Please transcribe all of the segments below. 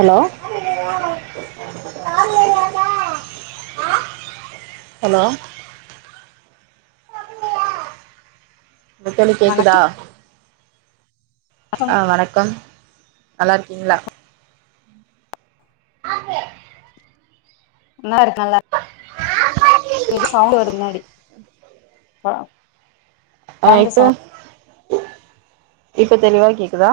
Hello hello ஆ தோழி கேக்குதா வணக்கம் ஆ வணக்கம் நல்லா இருக்கீங்களா? நல்லா இருக்கே நல்லா க்கா ஆ இப்ப இப்ப தெளிவா கேக்குதா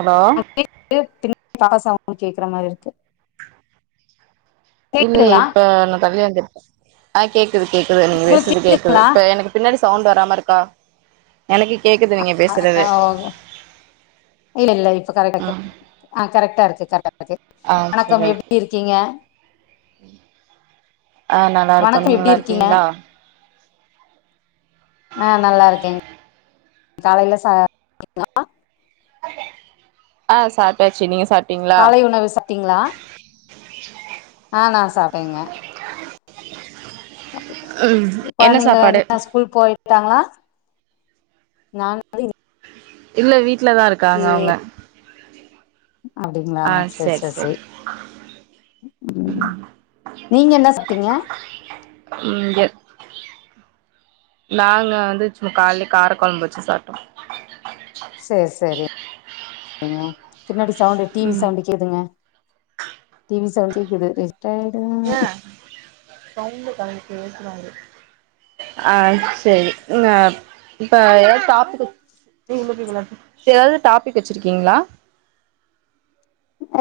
ஹலோ [inaudible] கேக்குற மாரி இருக்கு இல்லையே கேக்குதுங்களா இப்ப நா தள்ளி வந்து ஆ கேக் குது கேக்குது நீங்க உங்களுக்கு பேசுறது கேக்குது கேக்குதுங்களா இப்ப எனக்கு பின்னாடி சவுண்ட் வராம இருக்கா எனக்கு கேக்குது நீங்க [inaudible] பேசுறது ஓகே இல்ல இல்ல இப்ப கரக்டா ம் கேக்குது ஆ கரெக்ட் டா இருக்கு கரெக்டா இருக்கு ஆ சரி வணக்கம் ஓகே எப்டி இருக்கீங்க? [inaudible] ஆ நல்லா இருக்கோ வணக்கம் நீங்க எப்படி நல்லா இருக்கீங்க இருக்கீங்களா ஆ நல்லா இருக்கேங் காலைல சாப்டீங்ளா ஆ சாப்ட்டாச்சு நீங்க சாப் காலை உணவு சாப்ட்டீங்களா ஆ நா சாப்ட்டேங்க எப்பா என்ன நீங்க சாப்பாடு [inaudible] ஸ்கூல் போயிட்டாங்களா நா [inaudible] இல்ல வீட் லதா இருக்காங்க அவுங்க அப்டிங்களா சேர் சரி சேர் சரி சேரி ம் நீங்க என்ன சாப்ட்டீங்க? இங்க நாங்க வந்து சும்மா காலைல காரக் கொழம்பு வச்சு சாப்ட்டோ சேர் சேரி [inaudible] ங்க பின்னாடி சவுண்டு டி வி சவுண்டு கேக்குதுங்க டி வி சவண்டு கேக்குது ரிஜ க்டாயிடு ஆ சேரி நீங்க இப்ப ஏதாவது டாபிக்கு ஏதாவது டாபிக் வச்சிருக்கீங்களா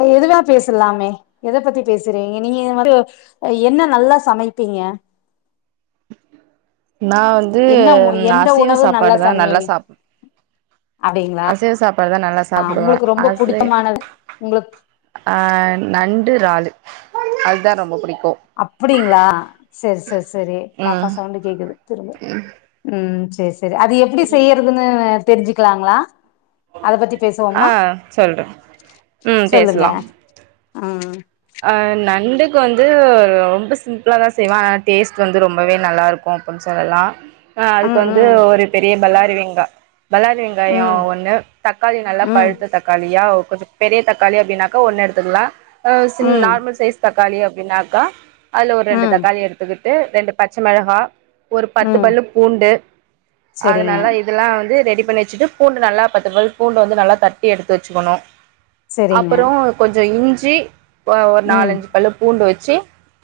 ஆ எதுனா பேசலாமே எத பத்தி பேசறீங்க நீங்க இது வந்து அ என்ன நல்லா சமைப்பீங்க நா வந்து என்ன ம் எந்த அசைவ உணவு சாப்பாடுதா நல்லா சமைங்க சாப்புடு அப்டிங்களா அசைவ சாப்பாடுதா நல்லா சாப்புடுவ உங்களுக்கு ரொம்ப அசை புடிச்சமானது உங்களுக்கு ஆ நண்டு, றாலு அதா ரொம்ப புடிக் அப்பிடிங்களா சேர் சேர் சேரி பாப்பா ம் சவுண்டு கேக்குது திரும்ப ம் செரி செரி அது எப்பிடி செய்யறதுன்னு தெரிஞ்சுக்கலாங்களா அத பத்தி பேசுவோமா ஆ சொல்றே ம் சொல்லுங்க பேசலா ம் ஆ நண்டுக்கு வந்து ரொம்ப சிம்பிளாதா செய்வே ஆனா டேஸ்ட் வந்து ரொம்பவே நல்லா இருக்கு அப்பின்னு சொல்லலா ஆ அதுக்கு வந்து ம் ஒரு பெரிய பல்லாரி வெ ங்க பல்லாரி வெங்காயம் ம் ஒன்னு தக்காளி நல்லா ம் ம் பழுத்த தக்காளியா கொஞ்சம் பெரிய தக்காளி அப்படின்னாக்கா ஒண்ணு எடுத்துக்கலாம் ம் நார்மல் சைஸ் தக்க தக்காளி அப்படின்னாக்கா அதுல ஒரு ரெண்டு ம் தக்காளி எடுத்துக்கிட்டு ரெண்டு பச்சை மிளகா ஒரு பத்து ம் பல்லு பூண்டு செரிங்க அதனால இதெல்லாம் வந்து ர பண்ணி வச்சுட்டு பூண்டு நல்லா பத்து பூண்டு வந்து நல்லா தட்டி எடுத்து வச்சுக்கணும் செரிங்க அப்புறம் கொஞ்சம் ஜி ஒரு ம் நாலஞ்சு பல்லு பூண்டு வெச்சு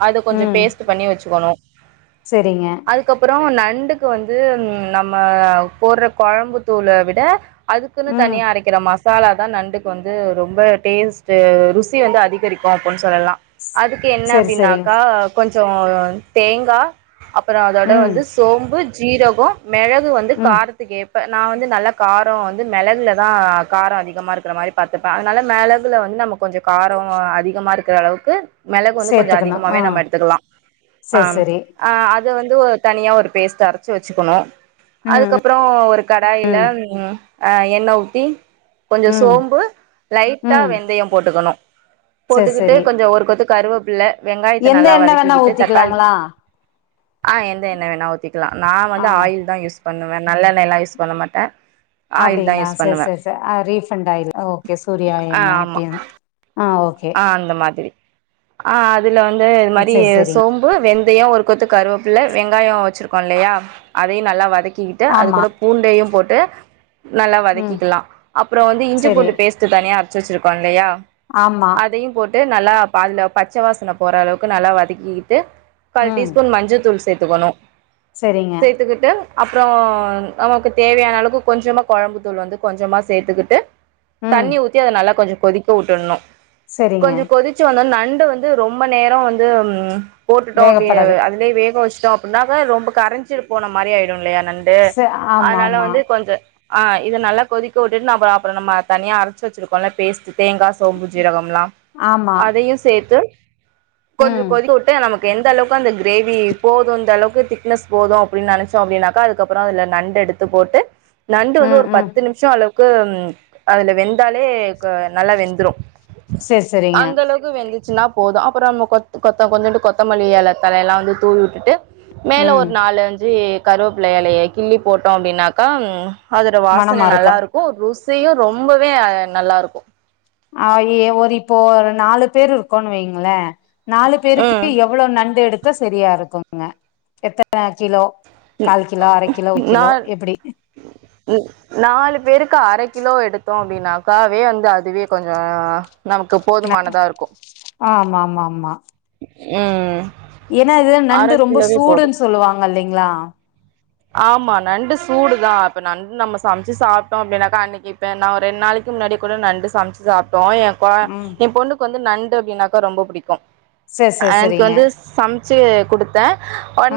அது கொஞ்சம் ம் பேஸ்ட் பண்ணி வச்சுக்கணும் செரிங்க அதுக்கப்புறம் ந நண்டுக்கு வந்து நம்ம போடுற குழம்புத்தூளை விட அதுக்குன்னு ம் தனியா அரைக்கனுமா மசாலா தான் நண்டுக்கு வந்து ரொம்ப டேஸ்ட்டு ருசி வந்து அதிகரிக்கும் அப்படின்னு சொல்லலாம் அதுக்கு என்ன செரி செரி அப்படின்னாக்கா கொஞ்சம் அப்பறோம் தேங்கா அப்புறம் அதோட ம் வந்து சோம்பு ஜீரகோம் மிளகு வந்து ம் காரத்துகேத்த இப்ப நான் வந்து நல்ல காரம் வந்து மிளகுல தான் காரம் அதிகமா இருக்கிற மாரி பார்த்துப்பேன் அதனால மிளகுல வந்து நமக்கு கொஞ்சம் காரம் அதிக மா இருக்கிற அளவுக்கு மிளகு வந்து கொஞ்சம் சேத்துக்கணு ஆ அதிகமாவே நம்ம எடுத்துக்கலாம் செரி செரி ஆஹ் இத வந்து ஒரு தனியா ஒரு பேஸ்டா அரைச்சு வச்சுக்கணும் ம் அதுக்கப்புறம் ஒரு கடாயில ம் அஹ் எண்ணெய் ஊத்தி கொஞ்சம் ம் சோம்பு லைட்டா ம் வெந்தயம் போட்டுக்கணும் செரி போட்டுக்கிட்டு செரி கொஞ்சொ ஒரு கொத்து கருவேப்புல்ல வெங்காயத்த எந்த நல்லா எண்ணெ வேணா வதக்கிக்கிட்டு தக்காளி ஊத்திக்கலாங்களா ஆ எந்த எண்ண வேணா ஊத்திக்லா நா ஆ வந்து ஆயில் தா யூஸ் ப ண்ணுவே நல்லண்ணெய்லா யூஸ் பண்ண மாட்டே ஆயில் தா அப்டிங்ளா யூஸ் செர் பண்ணுவே செர் செ அ ரீஃபண்ட் ஆயில் ஓகே சூர்யா ஆ எண்ண அப்டி ஆமா ஆ அந்த மாதிரி ஆ அ துல வந்து இது மாரி செரி செரிங் சோம்பு வெந் தயொ ஒரு கொத்து கருவப்புல்ல வெங்காயொ வச்சுருக்கோல்லயா அதையு நல்லா வதக் கிகிட்டு அது ஆமா கூட பூண்டையு போட்டு நல்லா ம் வதக்கிக்கலா அப்றொ வந்து இஞ்சி செரி பூண்டு பேஸ்ட்டு தனியா அர ச்சு வச்சிருக்கோல்லயா ஆமா டு நல்லாப்பா அந்த பச்ச வாசன போற அளவுக்கு நல்லா வதக்கிகிட்டு கால் ம் டீஸ்பூன் மஞ்ச தூள் சே த்துக்கனு செரிங்க சேத்துக்கிட்டு அப்றொ நமக்கு தேவையான அளவுக்கு கொஞ்சமா கொழம்பு தூள் வந்து கொஞ்சமா சேத்துக்கிட்டு ம் தண்ணி ஊத்தி அது நல்லா கொஞ்ச கொதிக்க வுட்டட்னு செரிங்க கொஞ்சொ கொதிச்சு வந்தோன்ன நண் டு வந்து ரொம்ப நேரொ வந்து ம் போட்டுட்டோ அப்டியே வேகப்படாது அதுலயே வேக வச் சோ அப்புன்னாதா ரொம்ப கரஞ்சு போன மாரி ஆயிடு இல்லயா நண்டு ச ஆமா அதுனால ஆமா வந்து கொஞ்ச ஆ இத நல்லா கொதிக்க வுட்டு நம்ம அப்ற நம்ம தனியா அரச்சு வச்சுருக்கோல்ல பேஸ்ட்டு தேங்கா, சோம்பு, ஜீரகம் லா ஆமா அதையு சே த்து கொஞ்சொ ம் கொதிக்க வுட்டு நமக் கு எந்தளவுக் கு அந்த கிரேவி போது இந்தளவு க்கு திக்னஸ் போது அப்டின் நெனச்சோ அப்டின்னாக்கா அதுக்கப்றொ அதுல நண்டு எடுத்து போட்டு நண்டு வந்து ம் ஒரு ம் பத்து நிமிஷம் அளவு அதுல வெந்தாலே நல்லா வெந்துரும் செரி செரிங்க அந்த அளவுக்கு வெந்து ச்சனா போதும் அப்புறம் கொத்த கொஞ்சட்டு கொத்தமல்லி இல தல எல்லாம் வந்து தூவி விட்டுட்டு மேல ம் ஒரு நாலு அஞ்சு கருவேப்பிள்ளைையலைய கிள்ளி போட்டோம் அப்படின்னாக்கா அதோடய வாசனை மனமா இருக்கு நல்லாிருக்கும் ரூ செய்யும் ரொம்பவேஹ் நல்லா இருக்கும் அஹ் ஒரு இப்போ ஒரு நாலு பேர் இருக்கோன்னு வைங்களே நாலு பேருக்கு ம் எவ்வளோ நண்டு எடுத்து சரியா இருக்குங்க எத்தனை கிலோ கால் கிலோ அரை கிலோ ஒரு நா கிலோ எப்படி நாலு வெறுக்கா அரை கிலோ எடுத்தோம் அப்படினாக்காவே வந்து அதுவே கொஞ்சம் நமக்கு போதுமானதா இருக்கும் ஆமா ஆமா ஆமா ஆஹம் ஏன்னா இது நண்டு ரொம்ப சூடுன்னு சொல்லுவாங்க இல்லைங்களா ஆ ஆமா நண்டு சூடுதான் இப்ப நண்டு நம்ம சமைச்சு சாப்பிட்டோம் அப்பிடின்னாக்கா அன்னைக்குப்பேன் நான் ஒரு ரெண்டு நாளைக்கு முன்னாடி கூட நண்டு சமைச்சு சாப்பிட்டேன் டோம் ம் என் பொண்ணுக்கு வந்து நண்டு அப்படின்னாக ரொம்ப பிடிக்கும் செரி செரி அன்னைக்கு செரிங்க வந்து சமைச்சு கொடுத்தேன்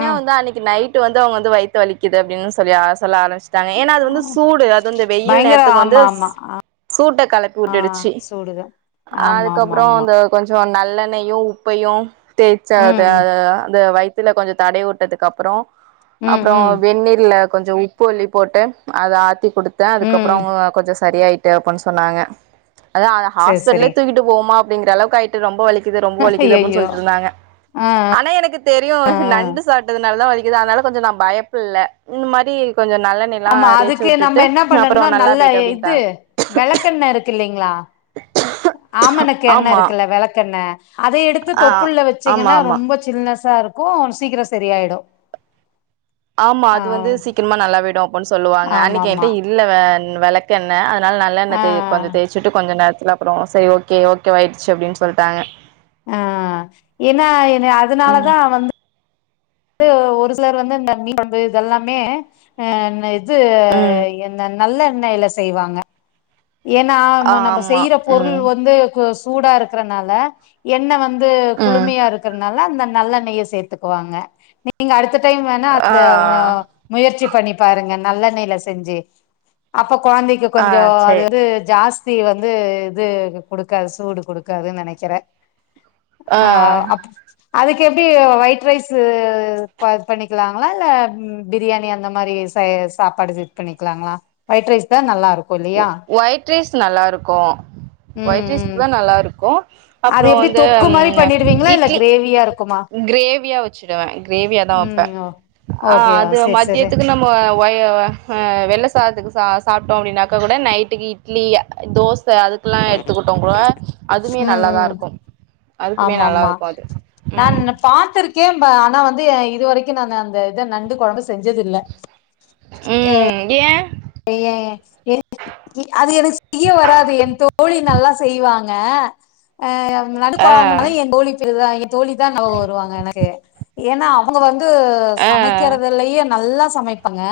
ஆ வந்து அன்னைக்கு நைட் வந்து அவங்க வைத் வலிக்குது அப்படின்னு சொல்லி சொல்ல ஆ ஏன்னா அது வந்து சூடு அது வெயில் பயங்கர நேரத்துக்கு வந்து ஆமா ஆமா சூட்டை கெளப்பி ஆ விட்டுடுச்சு சூடுதா ஆமா ஆமா அதுக்கப்புறம் ஆமா அது கொஞ்சம் நல்ல நல்லெண்ணையும் உப்பையும் தேச்சா அத ம் அந்த அந்த வயித் துல கொஞ்சம் தட விட்டதுக்கு அப்புறம் ம் அப்புறம் ம் வெந்நீர்ல கொஞ்சொ உப்பு அள்ளி போட்டு அத ஆ திக் குடுத்தே அதுக்கப்றொ ம் அவுங்க கொஞ்ச சரியாயிட்டு அப்புன் சொன்னாங்க அதா அத செரி ஹாஸ்பிட்டலே செரி தூக்கிட்டு போவோமா அ ப்டிங்கிற அளவுக்கு ஆயிட்டு ரொம்ப வலி க்கிது ரொம்ப வலிக்குது அப்புன் ஐயையோ சொல்லிட்ருந்தாங்க ஆனா எனக்கு தெரியு ஆ நண்டு சாப்டதுனால தா வலி க்கிது அதுனால கொஞ்ச நா பயப்புல்ல இந்த மாரி கொஞ்சோ நல்லெண்ணெய்லா ஆமா தேச்சு அதுக்கு நம்ம விட்டுட்டு என்ன அப்புறோ பண்ணணுன்னா நல்லா நல்ல போயிட்டு இது அப்டின்ட்டாங்க வெளக்கெண்ண இருக்குல்லிங் ளா ஆமணக்கு எண்ண ஆமா இருக்குல்ல வெளக்கெண்ண அத எடுத்து ஆ தொப்புள்ள ஆமா வச்சீங்கன்னா ஆமா ரொம்ப சில்னஸ் ஸாருக்கு சீக்கிர சரியாயிடு ஆமா ஆ அது வந்து சீக்கிரமா நல்லா விடு ன் சொல்லுவாங்க அன்னக்கி என்ட்ட ஆமாமா இல்லவே வெளக்கெண்ண அ துனால் நல்லெண்ண ஆ தே கொஞ்ச தேச்சுட்டு கொஞ்ச நேர த்துக்கப்றொ செரி ஓகே ஓகேவாயிடுச்சு அப்டின் சொல்ட்டாங்க ஆ ஏன்னா என்னய ம் அதுனாலதா வந் து ஒரு சிலர் வந்து இந்த மீன்கொழம்பு இதெல்லாமே ஆ ந இ து ம் எண்ண நல்லெண்ணய்ல செய்வாங்க ஏனா நம்ம ஆமா செய்ற பொருள் ம் வந்து கொ சூடா இருக்குறனால எண்ண வந் து ம் குளுமையா இருக்கறனால அந்த நல்லெண்ணய சேத்துக்குவாங்க நீங்க அடுத்த டைம் வேணா ஆ அந்த வ முயற்சி பண்ணி பாருங்க நல்லெண்ணய்ல செஞ்சு அப்ப கொழந்தைக்கு ஆ கொஞ்சோ சேரி அது ஜாஸ்தி வந்து இது குடுக்காது சூடு குடுக்காதுன் நனைக்கிறே ஆ ஆஹ் அப் அதுக்கு எப்படி ஒயிட் ரைஸ் இது பண்ணிக்கலாங்களா இல்ல பிரியாணி அந்த மாதிரி ச சாப்பாடு இது பண்ணிக்கலாங்களா ஒயிட் ரைஸ் தான் நல்லா இருக்கும் கும் லியா ஒயிட் ரைஸ்க்கு நல்லாயிருக்கும் ஒயிட்ரைஸ்க்கு ம் தான் நல்லாிருக்கும் அது எப்படி தொக்கு மாதிரி பண்ணிடுவீங்களா இல்ல இட்லி கிரேவியா இருக்கும் கிரேவியா வச்சுடுவேன் கிரேவியா தான் ம் வைப்பேன் ஓ ஓகே ஆஹ் அது செரி செரி மத்தியத்துக்கு நம்ம ஹ் ஆஹா வெள்ளை சாதத்துக்கு ச சாப்பிட்டோம் அப்படின்னாக்கா கூட நைட்டுக்கு இட்லி தோசை ச அதுக்குெல்லாம் எடுத்துக்கிட்டோம் கூட அதுமே ம் நல்லாதான் ம் இருக்கும் அதுக்குமே ஆமா நல்லா ஆமா இருக்கும் அது நான் ம் உங்கள பாத்திருக்கேன் கேம்பேன் ஆனா வந்து இது வரைக்கும் நான் அந்த இத நண்டு குழம்பு செஞ்சது இல்ல ம் ஏ ஏன் ஏன் அது எனக்கு செய்ய வராது என் தோழி நல்லா செய்வாங்க அஹ நடு குழ ஆ அதஎன் தோழி ங்க தோழி தான் நியாபகம் வருவாங்க எனக்கு ஏன்னா அவங்க வந்து து ஆ சமைக்கிறது இல்லையே நல்லா சமைப்பங்க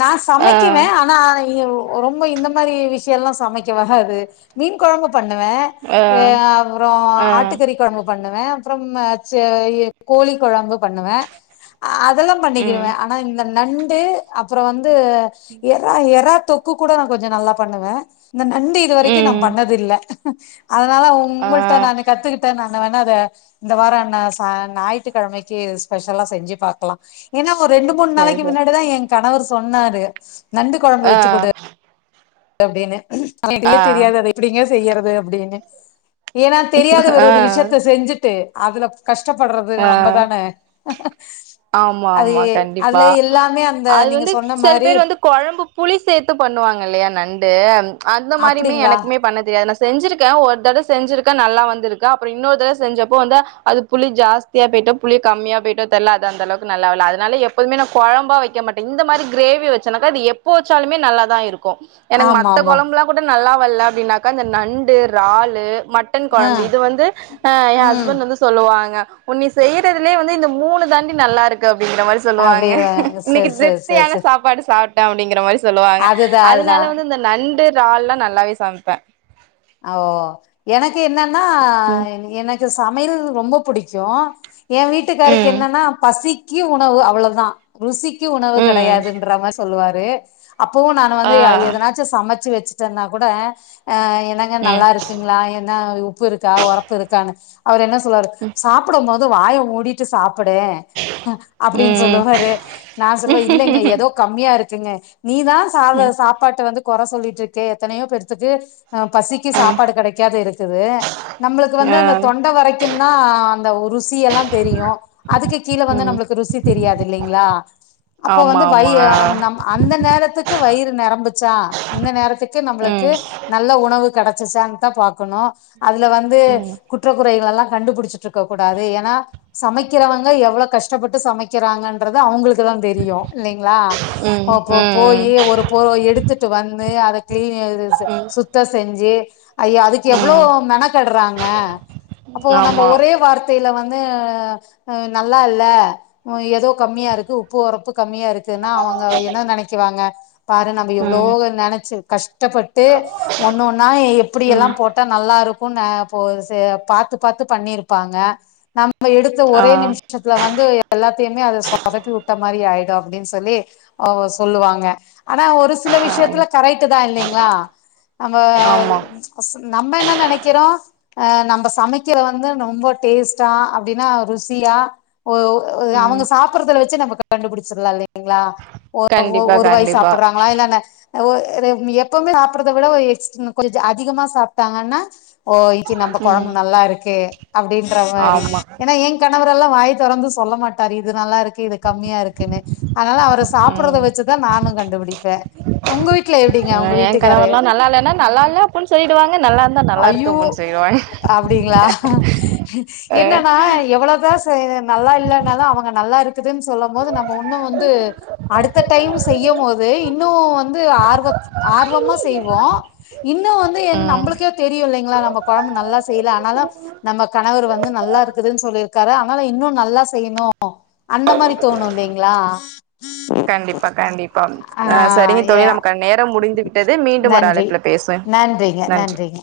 நான் ஆ சமைக்குவேன் ஆனா ரொம்ப இந்த மாதிரி விஷயம் எல்லாம் சமைக்க வராது மீன் குழம்பு பண்ணுவேன் ஆ அப்புறம் ஆ ஆட்டுக்கறி குழம்பு பண்ணுவேன் பண்ணுவேன் அப்புறம் கோழி குழம்பு பண்ணுவேன் அதெல்லாம் ம் பண்ணிக்குவேன் ஆனா இந்த நண்டு அப் அப்புறம் வந்து எறா எறா தொக்கு கூட நான் கொஞ்சம் நல்லா பண்ணுவேன் இந்த நண்டு இது வரைக்கும் நான் ம் பண்ணது இல்லை [unintelligible] அதனால ஆ உங்கள்ட்ட நான் கத்துக்கிட்டேன் நான் வேணா அத இந்த வாரம் ந ஞாயிற்றுக்கிழமைக்கு ஸ்பெஷலா செஞ்சு பாக்கலாம் ஏன்னா ஒரு ரெண்டு மூணு சரி நாளைக்கு சரி முன்னாடிதான் எங் கணவர் சொன்னாரு நண்டு கொழம்பு ஆ வச்சு குடு அப்டினு ஆ [unintelligible] தெரியாது அத எப்டிங்க செய்யறது அப்டீனு ஏனா தெரியாத ஒரு ஆ ஒரு விஷ்யத்த செஞ்சுட்டு அதுல கஷ்டப்படுறது ஆ நம்மதான ஆமா அது ஆமா கண்டிப்பா அதுல எல்லாமே அந்த அது நீங்க வந்து சொன்ன செல மாரி பேர் வந்து கொழம்பு புளி சேத்து பண்ணுவாங்கல்லயா நண் டு அந் அந்த மாரிமே அப்டிங்களா எனக்குமே பண்ண தெரியாது நா செஞ்சுருக்கே ஒரு தடவ செஞ்சுருக்கே நல்லா வந்துருக்கு அப்றோ இன்னொரு தடவ செஞ்சப்போ வந்து அது புளி ஜாஸ் தியா போயிட்டோ புளி கம்மியா போயிட்டோ தெர்ல அது அந்த அளவுக்கு நல்லாவெல்ல அதுனால எப்போதுமே நா கொழம்பா வக்க மாட்டே இந்த மாரி கிரேவி வெச்சனாக்கா அது எப்போ வச்சாலுமே நல்லாத இரு க்கு எனக்கு ஆமா மத்த ஆமா கொழம்புலா கூட நல்லா வல்ல அப்டின்னாக்கா அந்த நண்டு றாலு மட்டன் ஆ கொழம்பு இது வந்து அ எ ம் ஹஸ்பண்ட் வந்து சொல்லுவாங்க உ நீ செய்றதுலயே வந்து இந்த மூணு தாண்டி நல்லாருக்கு அ ப்டிங்கிற மாரி சொல்லுவாங்க அப்டின்னுவாங்க இன்னிக்கு சேரி சேரி சேரி திருப்தியான சேரி சாப்பாடு சாப் ட அப்டிங்கற மாரி சொல்லுவாங்க அதுதா அதுனால அதுதா வந்து இந்த நண்டு றால்லா நல்லாவே சமப்பே ஓ என க்கு என்னன்னா ம் எனக் கு சமையல் ரொம்ப புடிக்கு ஏ வீட்டுக்காருக்கு ம் என்னன்னா பசி க்கி உணவு அவ்ளதா ருசிக் கி உணவு ம் கெடையாதுன்றமார் சொல்வா ரு அப்பவு நானு வந்து ஆ அ எதனாச்சு சமச்சு வச் சுட்டன்னா கூட ஆ ஏ ங்க ம் நல்லாருக்குங்ளா என்னா உ ப்பு இருக்கா ஒரப்பு இருக்காங்க அவுரு என்ன சொ ல்லுவாரு சாப்புடும்போ து வாய மூடிட்டு சாப் புடே அப்டின் ம் ம் சொல்லுவாரு நா சொல்வே இல்லைங்க ஏதோ கம்மியா இரு ச்சுங்க நீதா சாத சாப்பாட்ட வந்து கொற சொல்லிட்ருக்க எத்தனையோ பேருத்துக்கு அ பசிக்கி சாப்பாடு கெடைக்காது இரு க்குது நம்மளுக்கு வந்து ஆ அந்த தொண்ட வரைக்குந்தா அந்த ருசி எல்லா தெரியு அதுக்கு கீழ வந்து ம் நம்ளுக்கு ருசி தெரியாது இல்லிங்ளா அப்ப ஆமா வந்து வய் ஆமா நம் அந்த நேரத்துக்கு வயிறு நெரம்பு ச்சா இந்த நேரத்து க்கு நம்ளுக்கு ம் நல்ல உணவு கெடச்சுசான் தா பாக்கனு அதுல வந்து ம் குற்ற குறைகள்லா கண்டுபுடுச்சுட்ருக்க கூடாது ஏனா சமைக்கிறவங்க எவ்ள கஷ்டப்பட்டு சமைக்கிறாங்கன்றத அவுங்ளுக் குதா தெரியு இல்லைங்ளா ம் அப்ப போயி ம் ஒரு பொரு எடுத்துட்டு வந் து அத கிளீன் அது ச ம் சுத்த செஞ்சு அய்ய அதுக்கு எவ்ளோ ம் மெனக்கெட்றாங்க அப்போ நம்ப ஆமா ஒரே வார்த்தைல வந் து நல்லா இல்ல ஏதோ கம்மியா இருக்கு உப்பு ஒரப்பு கம்மியா இருக்குன்னா அவுங்க என்ன நெனைக்குவாங்க பாரு நம்ம எவ்ளோ ம் நெனச்சு கஷ்டப்பட்டு ஒன்னொன்னா எப்பிடியல்லா ம் போட்டா நல்லாரு க்குன் ந போ செ பாத்து பாத்து பண்ணிருப்பாங்க நம் ம எடுத்த ஆ ஒரே நிமிஷத்துல வந்து எல்லா த்தையுமே அத சொதப்பி வுட்ட மாரி ஆயிடு அப்டின் சொல்லி அவுக சொல்லுவாங்க ஆனா ஒரு சில ஆ விஷ்யத்ல கரைட்டு தா இல்லிங்ளா நம்ம ஆமா [unintelligible] நம்ம என்ன நெனக்கிறோ ஆ நம்ப சமக்கிற வந்து ரொம்ப டேஸ்டா அப்டினா ருசியா ஒ அவுங்க ம் சாப்புறதுல வச்சு நம்ம கண்டுபுடிச்சர்லா இல்லெ ங்ளா ஒ ஒ கண்டிப்பா ஒரு வாய் கண்டிப்பா சாப்புட்றாங்ளா இல்லன ஒ ரு எப்பவ்மே சாப்றத விட எ [unintelligible] கொஞ்ச அதிகமா சாப்டாங்கன்னா ஓ இச்சி நம்ம ம் கொழம்பு நல்லா இருக்கே அப்டின்ற மாரி ஆமா ஏன்னா ஏ க ணவரெல்லாம் வாய தொறது சொல்ல மாட்டாார் இது நல்லா இருக் கீர இது கம்மியா இருக்குன்னு அதனால அவர சாப்றத ம் வச்சிதான் நானும் கண்டுபிடிப்பேன் உங்க வீட்ல எப்டிங்க உங்க என் வீட்டுக்காரு கணவர்லா நல்லா இல்லன்னா நல்லா இல்ல அப்டின்னு சொல்லிடுவாங்க நல்லா இருந்தா நல்லா இருக்கு ஐய்யோ அப்டின்னு சொல்லிடுவாங்க அப்டிங்களா அ என்னன்னா எவ்ளோதான் செய்ர் நல்லா இல்லனாலும் அவுங்க நல்லா இருக்குதுன்னு சொல்லும் போது நம்ம ஒன்னு வந்து அடுத்த டைம் செய்யும் போது இன்னும் வந்து ஆர்வ ஆர்வமா செய்வோம் இன்னும் வந் து ஏதும் ம் நம்புளுக்கே தெரியுல்லங் இல்ல நம்ம குழம்பு நல்லா செய்யல ஆனாலு நம்ம கணவர் வந்து நல்லா இருக்குதுன்னு சொல்லிருக்காரு ஆனாலும் இன்னும் நல்லா செய்யணும் கண்டிப்பா கண்டிப்பா ஆ சரிங்க ஏ தோழி நமக்கான நேரம் முடிந்து விட்டது மீண்டும் ஒரு நன்றி அழைப்புல பேசுவோ நன்றிங்க நன்றி நன்றிங்க